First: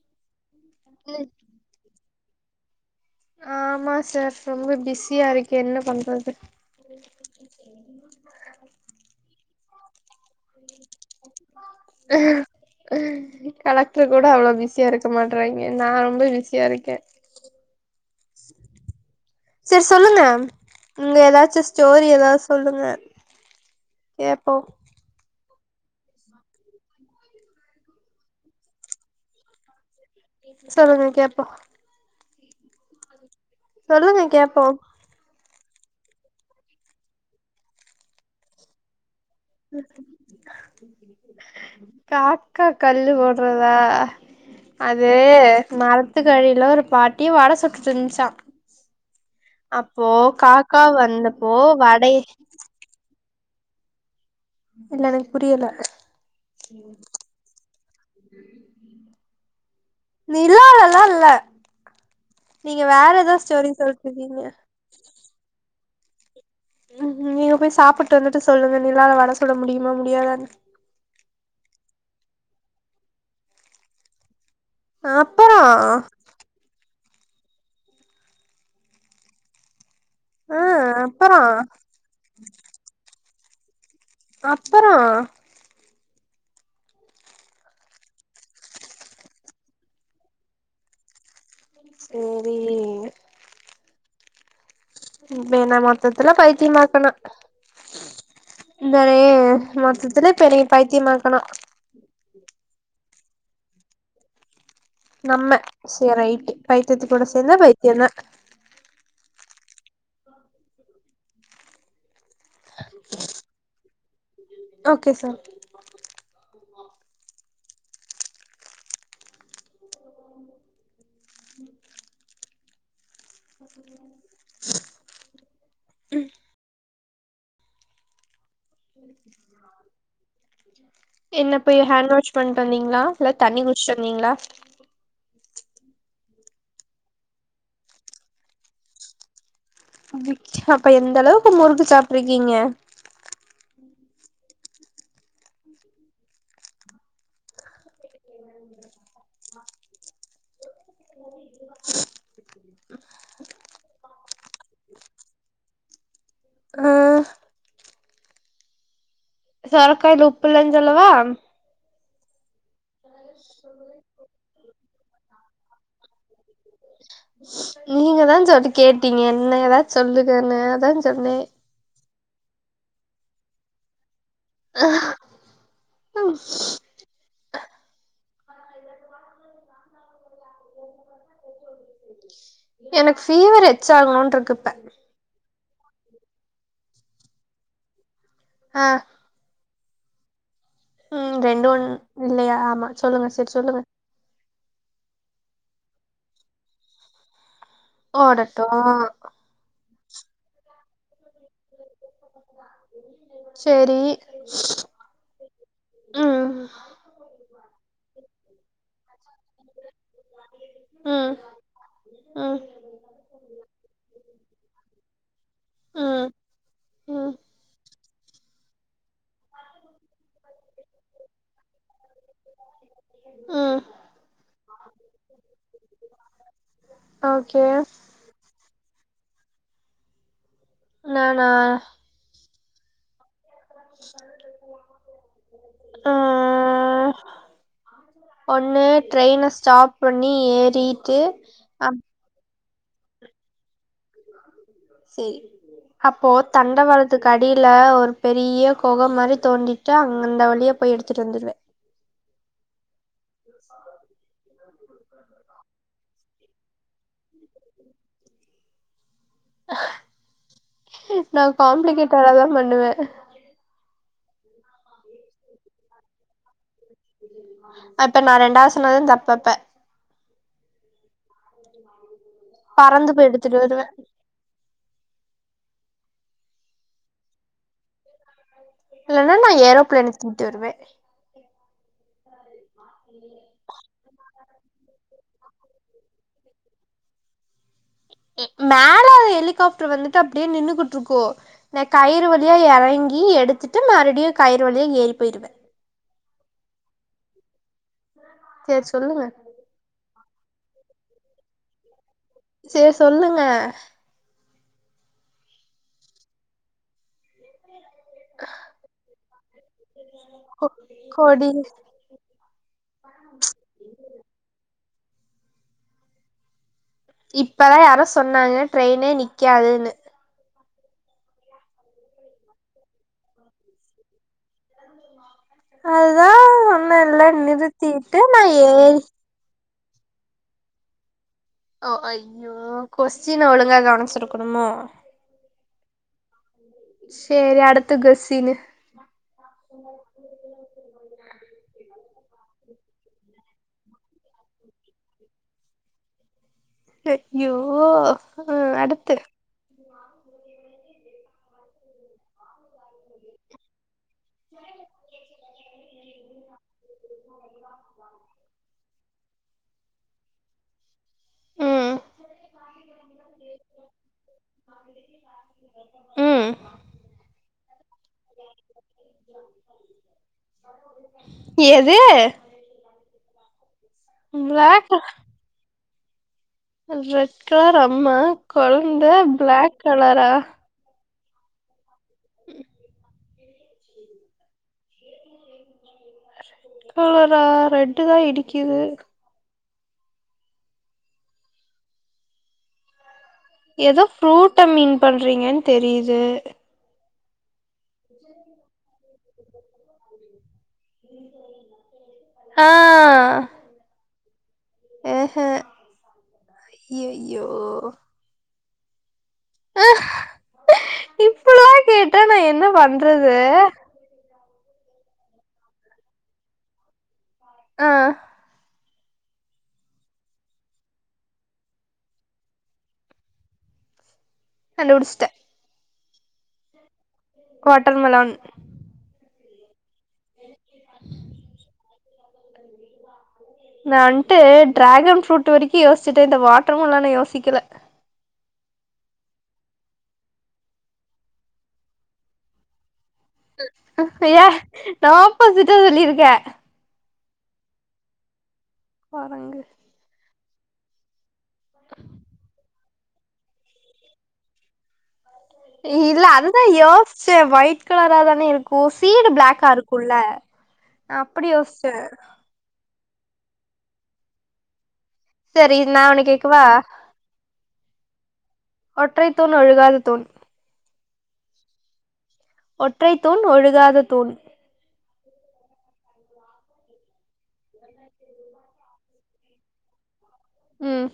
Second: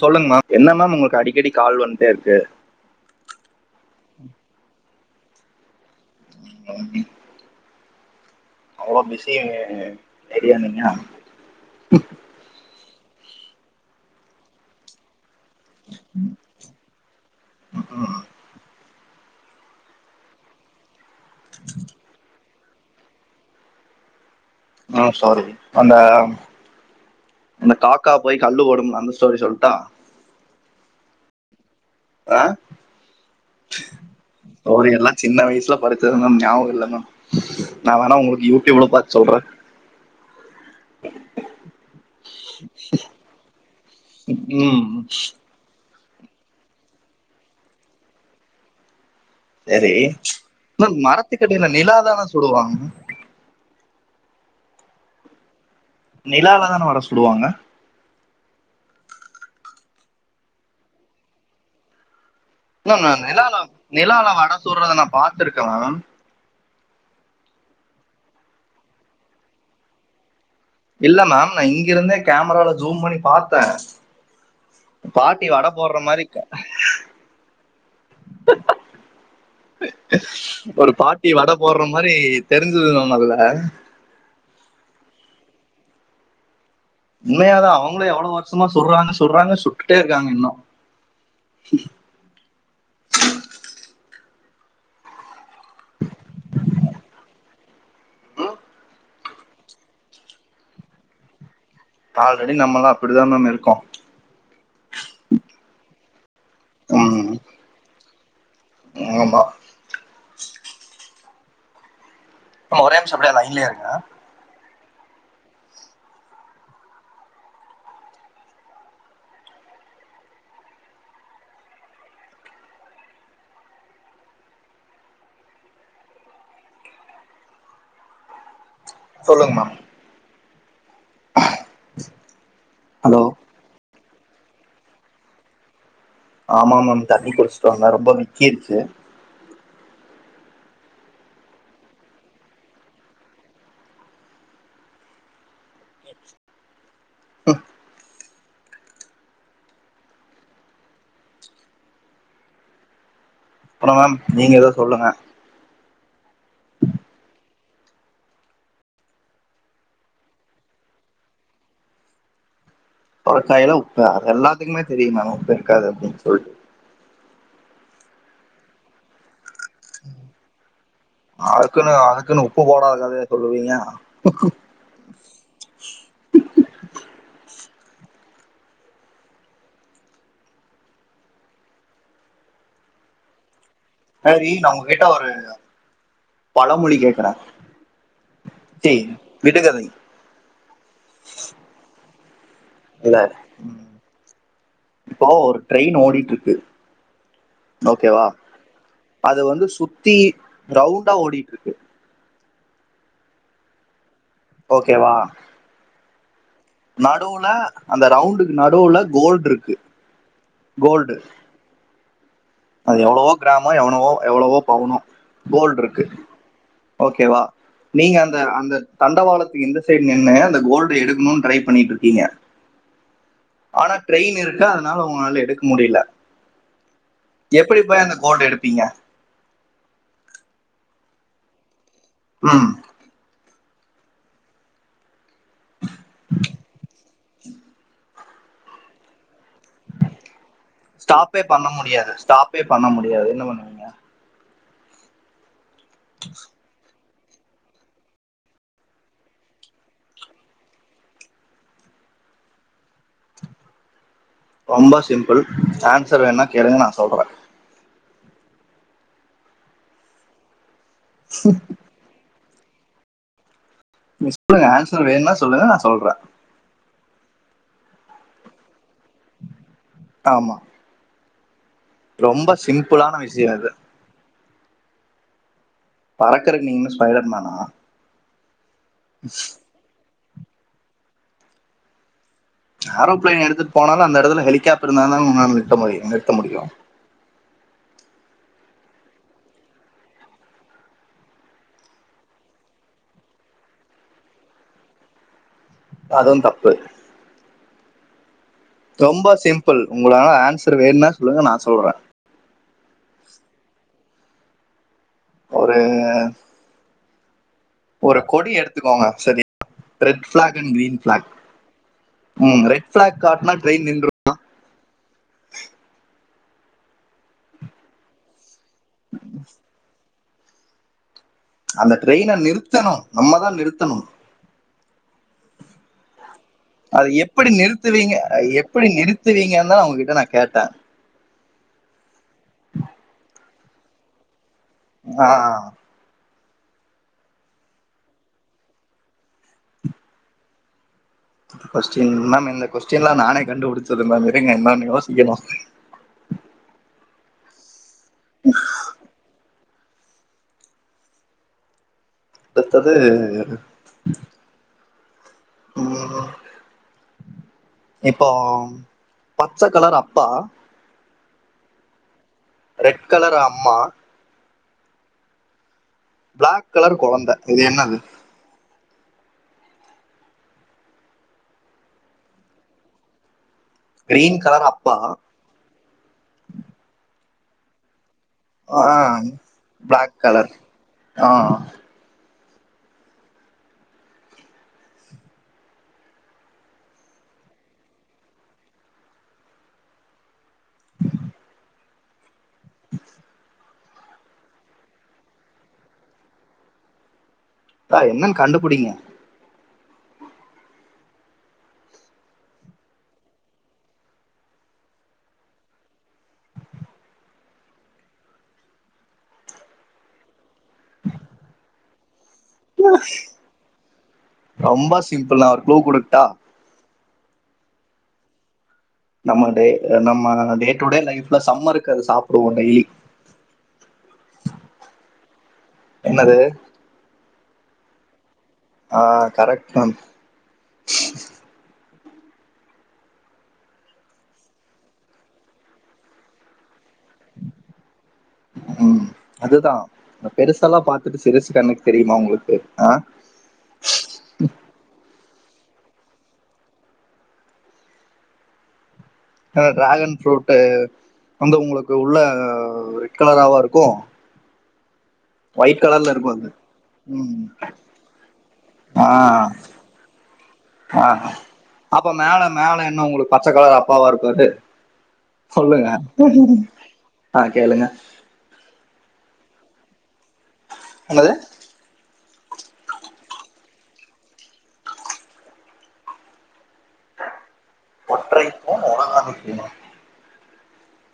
சொல்லுங்க மேம் என்ன மேம் உங்களுக்கு அடிக்கடி கால் வன்ட்டே இருக்கு ஆ ஆமா சார் ரொம்ப பிஸி பிசியாயிருக்கேன் என்ன பண் [unintelligible] அவ்வளோ பிஸி லேடியா நீங்க கலெக்டர் கூட அவ்ளோ பிஸியா இருக்க மாட் ட்ரைங்க நா ரொம்ப பிஸியா இருக்கே செரி சொல்லுங்க உங்க ஏதாச்சும் ஸ்டோரி ஏதாவது சொல்லு ஆ எப்போ ஹ ஸாரி அந்த அந்த காக்கா போயி கல்லு போடுமுல்ல அந்த ஸ்டோரி சொல்ட்டா சொல்லுங்க கேப்போம் அ சொல்லுங்க கேப்போ அவரு எல்லாம் சின்ன வயசுல படிச்சதல்லாம் ஞாபகம் இல்ல தா நான வேணா உங்களுக்கு யூடூபூல்ல பாத்து காக்கா கல்லு போடுறதா ம் அது மர பத்துக்கழ ஒரு பாட்டி வாட சுட்டு தச்சான் சரி அப்போ காக்கா மேம் வந்தப்போ மரத்துக்கடியில நிலா வடைய தானே சுடுவாங்க இல்ல எனக்கு புரியல நிலால தான வட சுடுவாங்க [inaudible] நிலாலா லா இல்ல நீங்க நா வேற ஏதோ ஸ்டோரி சொல்ட்டு நிலாலா இருக்கீங்க வட சுடுறத நா பாத்துருக்கே [inaudible] ம் நீங்க போய் சாப்பட்டு வந்துட்டு சொல்லுங்க நிலால வட சுட முடியுமா முடியாதானு சொல்லுங்க இல்ல மேம் நான் இங்கிருந்தே கேமரால ஜூம் பண்ணி பாத்தேன் பாட்டி அப்பறோ வடை போடுற மாரி இருக்க ஆ ஒரு பாட்டி அப்பறோ வட போடுற மாதிரி தெரிஞ்சது நம் அதுல அ அப்பறம் உண்மய தா அவங்களும் எவ்வளவு வருஷமா சொல்றாங்க சொல்றாங்க சொல்லிட்டே இருக்காங்க இன்னும் செரி [inaudible] மொத்தத்துல பைத்தியமாக்கணும் தே மொத்தத்துல இப்ப பைத்தியமாக்கணும் ஆல்ரெடி நம்மல்லாம் அப்டிதா நம்ம இருக்கோம் நம்ம சேர் ரைட் பைத்தியத்துக்கூட ம், சேர்ந்த பைத்தியம் தா ஆமா ஒரே நிமிஷம் அப்டியே லைன்லே இருங்க ஓகே சார் [inaudible] [inaudible] சொல்லுங்க மேம் என்ன போய் ஹேண் வாஷ் பண்ணிட்டு வந்தீங்களா ஹலோ இல்ல தண்ணி குடிச்சிட்டு வந்தீங்களா நீங்களா ஆமா மேம் தண்ணி குடிச்சுட்டு வந்தே ரொம்ப விக்கிரூச்சு அப்ப எந்த அளவுக்கு முறுக்கு சாப்ட்ரீக்கீங்க [inaudible] [inaudible] அப்புறம் நீங்க எதோ சொல்லுங்க அ சரக்கு வாங்கிட்டு உப்பு இல்லன்னு சொல்லவா சுரக்காயில உப்பா அதல்லாம் அதுக்குமேதெரியுமே நமக்கு இருக்காது அப்படின்னு சொல்லிட்டு நீங்க தான் சொல்லி கேட்டீங்க என்ன ஏதாவச்சு சொல்லுகானு அதான் சொன்னேன் அதுக்குன்னு அதுக்குன்னு உப்பு போடாதா கதயா சொல்லுவீங்க [unintelligible] எனக்கு பீவரு ஹரி நான உங்க கிட்ட ஒரு பழமொழி கேட்குறார் ஆ த்தி விடுகதை ம் ரெண்டு ஒன் இல்லையா ஆமா இல்ல சொல்லுங்க செரி ம், சொல்லுங்க இப்போ ஒரு ட்ரெயின் ஓடிட்டு இருக்கு ஓகேவா ஓடட்டு அது வந்து சுத் சுத்தி ரவுண்டா ஓடிட்டுருக்கு செரி ஓகே வா ஹும் நடுவுல அந்த ரவுண்டு நடுவுல கோல்டு இருக்கு கோல்டு ம் ம் அது எவ்வளவோ கிராமம் எவ்வளவோ எவ்வளவோ பவுனோ கோல்டு இருக்கு ம் ம் ஓகேவா நீங்க அந்த அந்த தண்டவாளத்துக்கு இந்த சைடு நின் அந்த கோல்டு எடுக்கணும்னு ட்ரை பண்ணிட்டு இருக்கீங்க ம் ஆனா ட்ரெயின் இருக்கு அதனால உங்களால எடுக்க முடியல ஓகே எப்புடி போய் அந்த கோல்ட எடுப்பீங்க நானா உஹம் [inaudible] ஆஹ் ஒண்ணு ட்ரைன சு ஸ்டாப் பண்ணி ஏறிட்டு அ ப்பே பண்ண முடியாது என்ன பண்ணுவீங்க செரி அப்போ தண்ட வாளத் அ கடியில ஒரு பெரிய கோகை மாதிரி தோண்டிட்டு அந்த வழியா போய் எடுத்துட்டு வந்துடுவேன் ரொம்ப சிம்பிள் ஆன்சர் வேண்ணா கேளுங்க நா சொல்றே நா காம்ப்ளிகேட் [unintelligible] பண்ணுவேன் நீங்க சொல்லுங்க ஆன்சர் வேணுன்னா சொல்லுங்க நா சொல்றே அப்ப நா ரெண்டாவது சொன்னதும் தப்பு அப்ப ஆமா ரொம்ப பறந்து சிம்பிளான போய் விஷயம் எடுத்துட்டு இது வருவே பறக்கறக்கு நீங்க என்ன ஸ்பைடர்மேனா இல்லண்ணா நா ஏரோப்ளேன் ந்துருவே ஏரோப்ளான் எடுத்துட்டுப் போனாலு அந்த எடத்துல ஹெலி கேப் இருந்தாதா உங்களால நிறுத்த முடியு நிறுத்த முடியு மேல ஹெலிகாப்டர் வந்துட்டு அப்படியே நின்னுகிட்டு இருக்கு நா கயிறு வழியா எறங்கி எடுத்துட்டு மறுபடியு கயிறு வழியா ஏறி போயிருவே அதுவு தப்பு சேரி சொல்லுங்க ரொம்ப சிம்பிள் உங்கள ஆன்ஸ் த்ரு வேண்ணா சொல்லுங்க நா சொல்றே சேரி சொல்லுங்க ஒரு ஒரு கொடி எடுத்துக்கோங்க சரியா ரெட் பிளாக் கொ அண்ட் கிரீன் பிளாக் கொடி ம் ரைட் ஃபிளாக் காட்னா ட்ரெயின் நின்றுமா இப்பதா யாரோ சொன்னாங்க ட்ரெயினே நிக்காதுன்னு அந்த ட்ரெயின நிறுத்தணு நம்மதா நிறுத்தணு அது அது எப்டி நா நிறுத்துவீங்க ப்படி ஏறி நிறுத்துவீங்க நா உங்ககிட்ட நா கேட்டே ஓ ஐயோ கொஸ்டின ஒழுங்கா கவனிச்சிருக் அப்புறமா ஆஹ் சேரி அடுத்த கொஸ்டீனு கொஸ்டின் மேம் இந்த கொஸ்டின்லா நானே கண்டுபிடிச்சது மேம் இருங்க இன்னொன்னு யோசிக்கணு அ ஐயோ ஓ அ அடுத்து அடுத்தது [inaudible] இப்போ பச்ச கலர் அப்பா ம் ரெட் கலர் அம்மா அது ஒரு காத்து பிளாக் கலர் குழந்த இது என்னது ஏது கிரீன் கலர் அப்பா கலர் ரெட் கலர் அம்மா ஆ குழந்த பிளாக் கலரா ஆஹ உம் ரெட் கலரா ரெட்டு் தான் இடிக்குது உம் ஏதோ ஃப்ரூட்டை மீன் பண்றீங்கன்னு தெரியுது பா என்னன்னு கண்டுபிடிங்க ஆஹ ஏஹே ஐயயோ ஹ டிட் அட நான் என்ன பண்றது ரொம்ப சிம்பிள் ஆ ஒரு குலூ கொடுத்தா ஆஹ நம்ம டே நம்ம டேட் டுடே லைஃப்ல சம்மருக்கு அது சாப்பிடுவோம் டெய்லி அஹ கண்டுபிடிச்சிட்டேன் என்னது வாட்டர்மெலன் ஆஹ கரெக்ட் தான் [unintelligible] நா வன்ட்டு டிராகன் ஃப்ரூட் வரைக்கு யோசிச்சுட்டே இந்த வாட் டர்மெலன்ன யோசிக்கல உம் அதுதான் பெருசஎல்லாம் பாத்துட்டு சிரிசு கண்ணுக்கு தெரியுமா உங்களுக்கு ஆஹ இய நா ஆப்போசிட்டா சொல்லியிருக்கேன் குரங்கு என் டிராகன்ஃப்ரூட் ஹே அந்த உங்களுக்கு உள்ள ஓ ரெட் கலராவா இருக்கு இல்ல அதுதான் ம் யோசிச்சேன் ஒயிட் கலரா தானே இருக்கும் ஆ சீடு பிளக்கா இருக்கும்ல்ல ஆ அப்படி யோசிச்சேன் பச்சைக்கலர் அப்பாவா இருப்பாரு சரி சொல்லுங்க நான் ஒன்னு கேக்கவா ஆ கேளுங்க ஒற்றை தூன் ஒழுகாத தூன் ஹலோ ஒற்றை தூண் ஒழுகாத தூண் ஒற்றை தூண் ஒழுகாத தூணா உம்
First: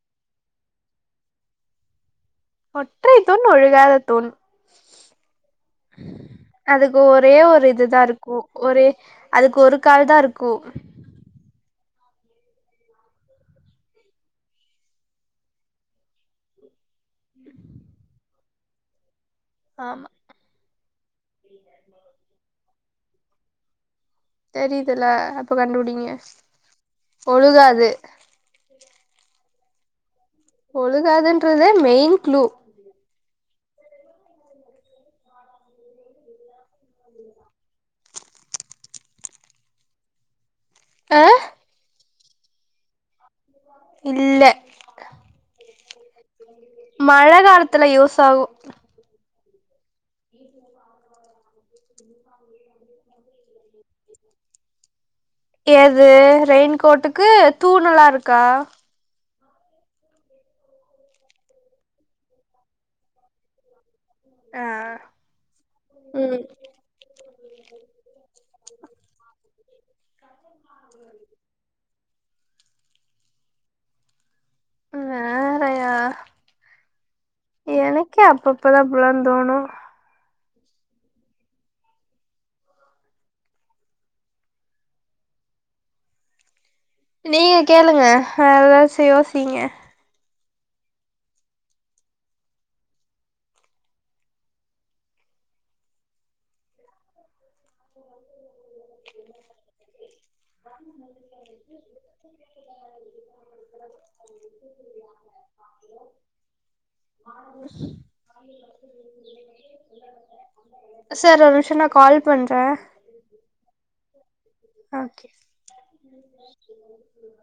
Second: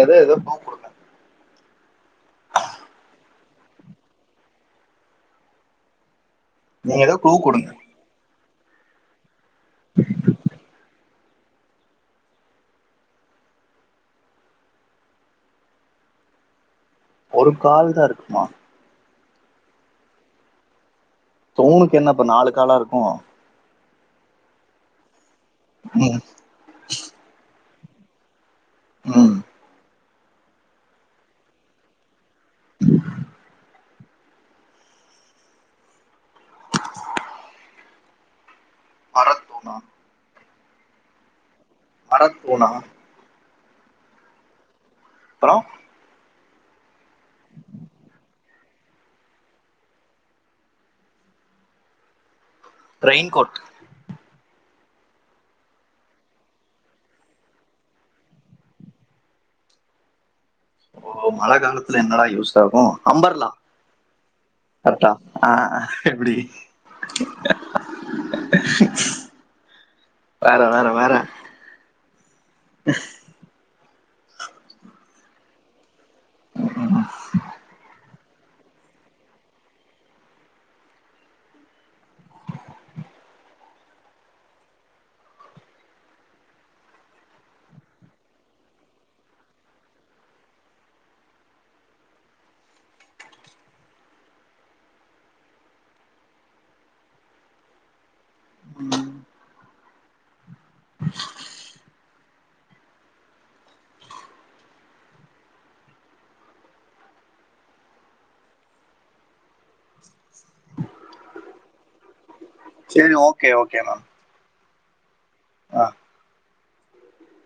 ஏதோ ஏதோ குழுக்கூடுங்க ஒற்றை துண் ஒழுகாத துண் அதுக்கு நீங்க ஏதோ க்ளூ ஒரே ஒரு கொடுங்க இதுதான் இருக்கும் ஒரு அதுக்கு ஒரு கால் தான் இருக்கும் ஒரு கால் தான் இருக்குமா ஆமா தூணுக்கு என்ன பா நாலூ காலா இரு ஆஹ தெரியுதுல இப்ப கண்டுபுடிங்க ம் ஒழுகாது தா உஹம் உழுகதுன்றத மெயன் ளு மரத் தூனா ஆஹ மர தூனா இல்ல த கடியே மழ காலத்துல யூஸ் ஆகும் ச் ஆ வீட்ல இருந்து ஆப் பண் ரெயின் கோட் எது ரெயின்கோட்டுக்கு தூணல்லா இருக்கா ஓ மழ காலத்துல என்னடா யூஸ் ஆகும் அம்பர்லா ஆ கட்டா ஆஹா எப்டி ம் வேற வேற வேற வேறயா எனக் எனக்கே அப்பப்பதான் இப்பிள்ளாம் தோணும் நீங்க கேளுங்க ஆஹா யோசி யோசிக்கங்க ம், சார் ஒர்நிமிஷாம் நான் கால் பண்றே செரி ஓகே ஓகே இனஃப் ஆஹ் ஓகே சார் [inaudible]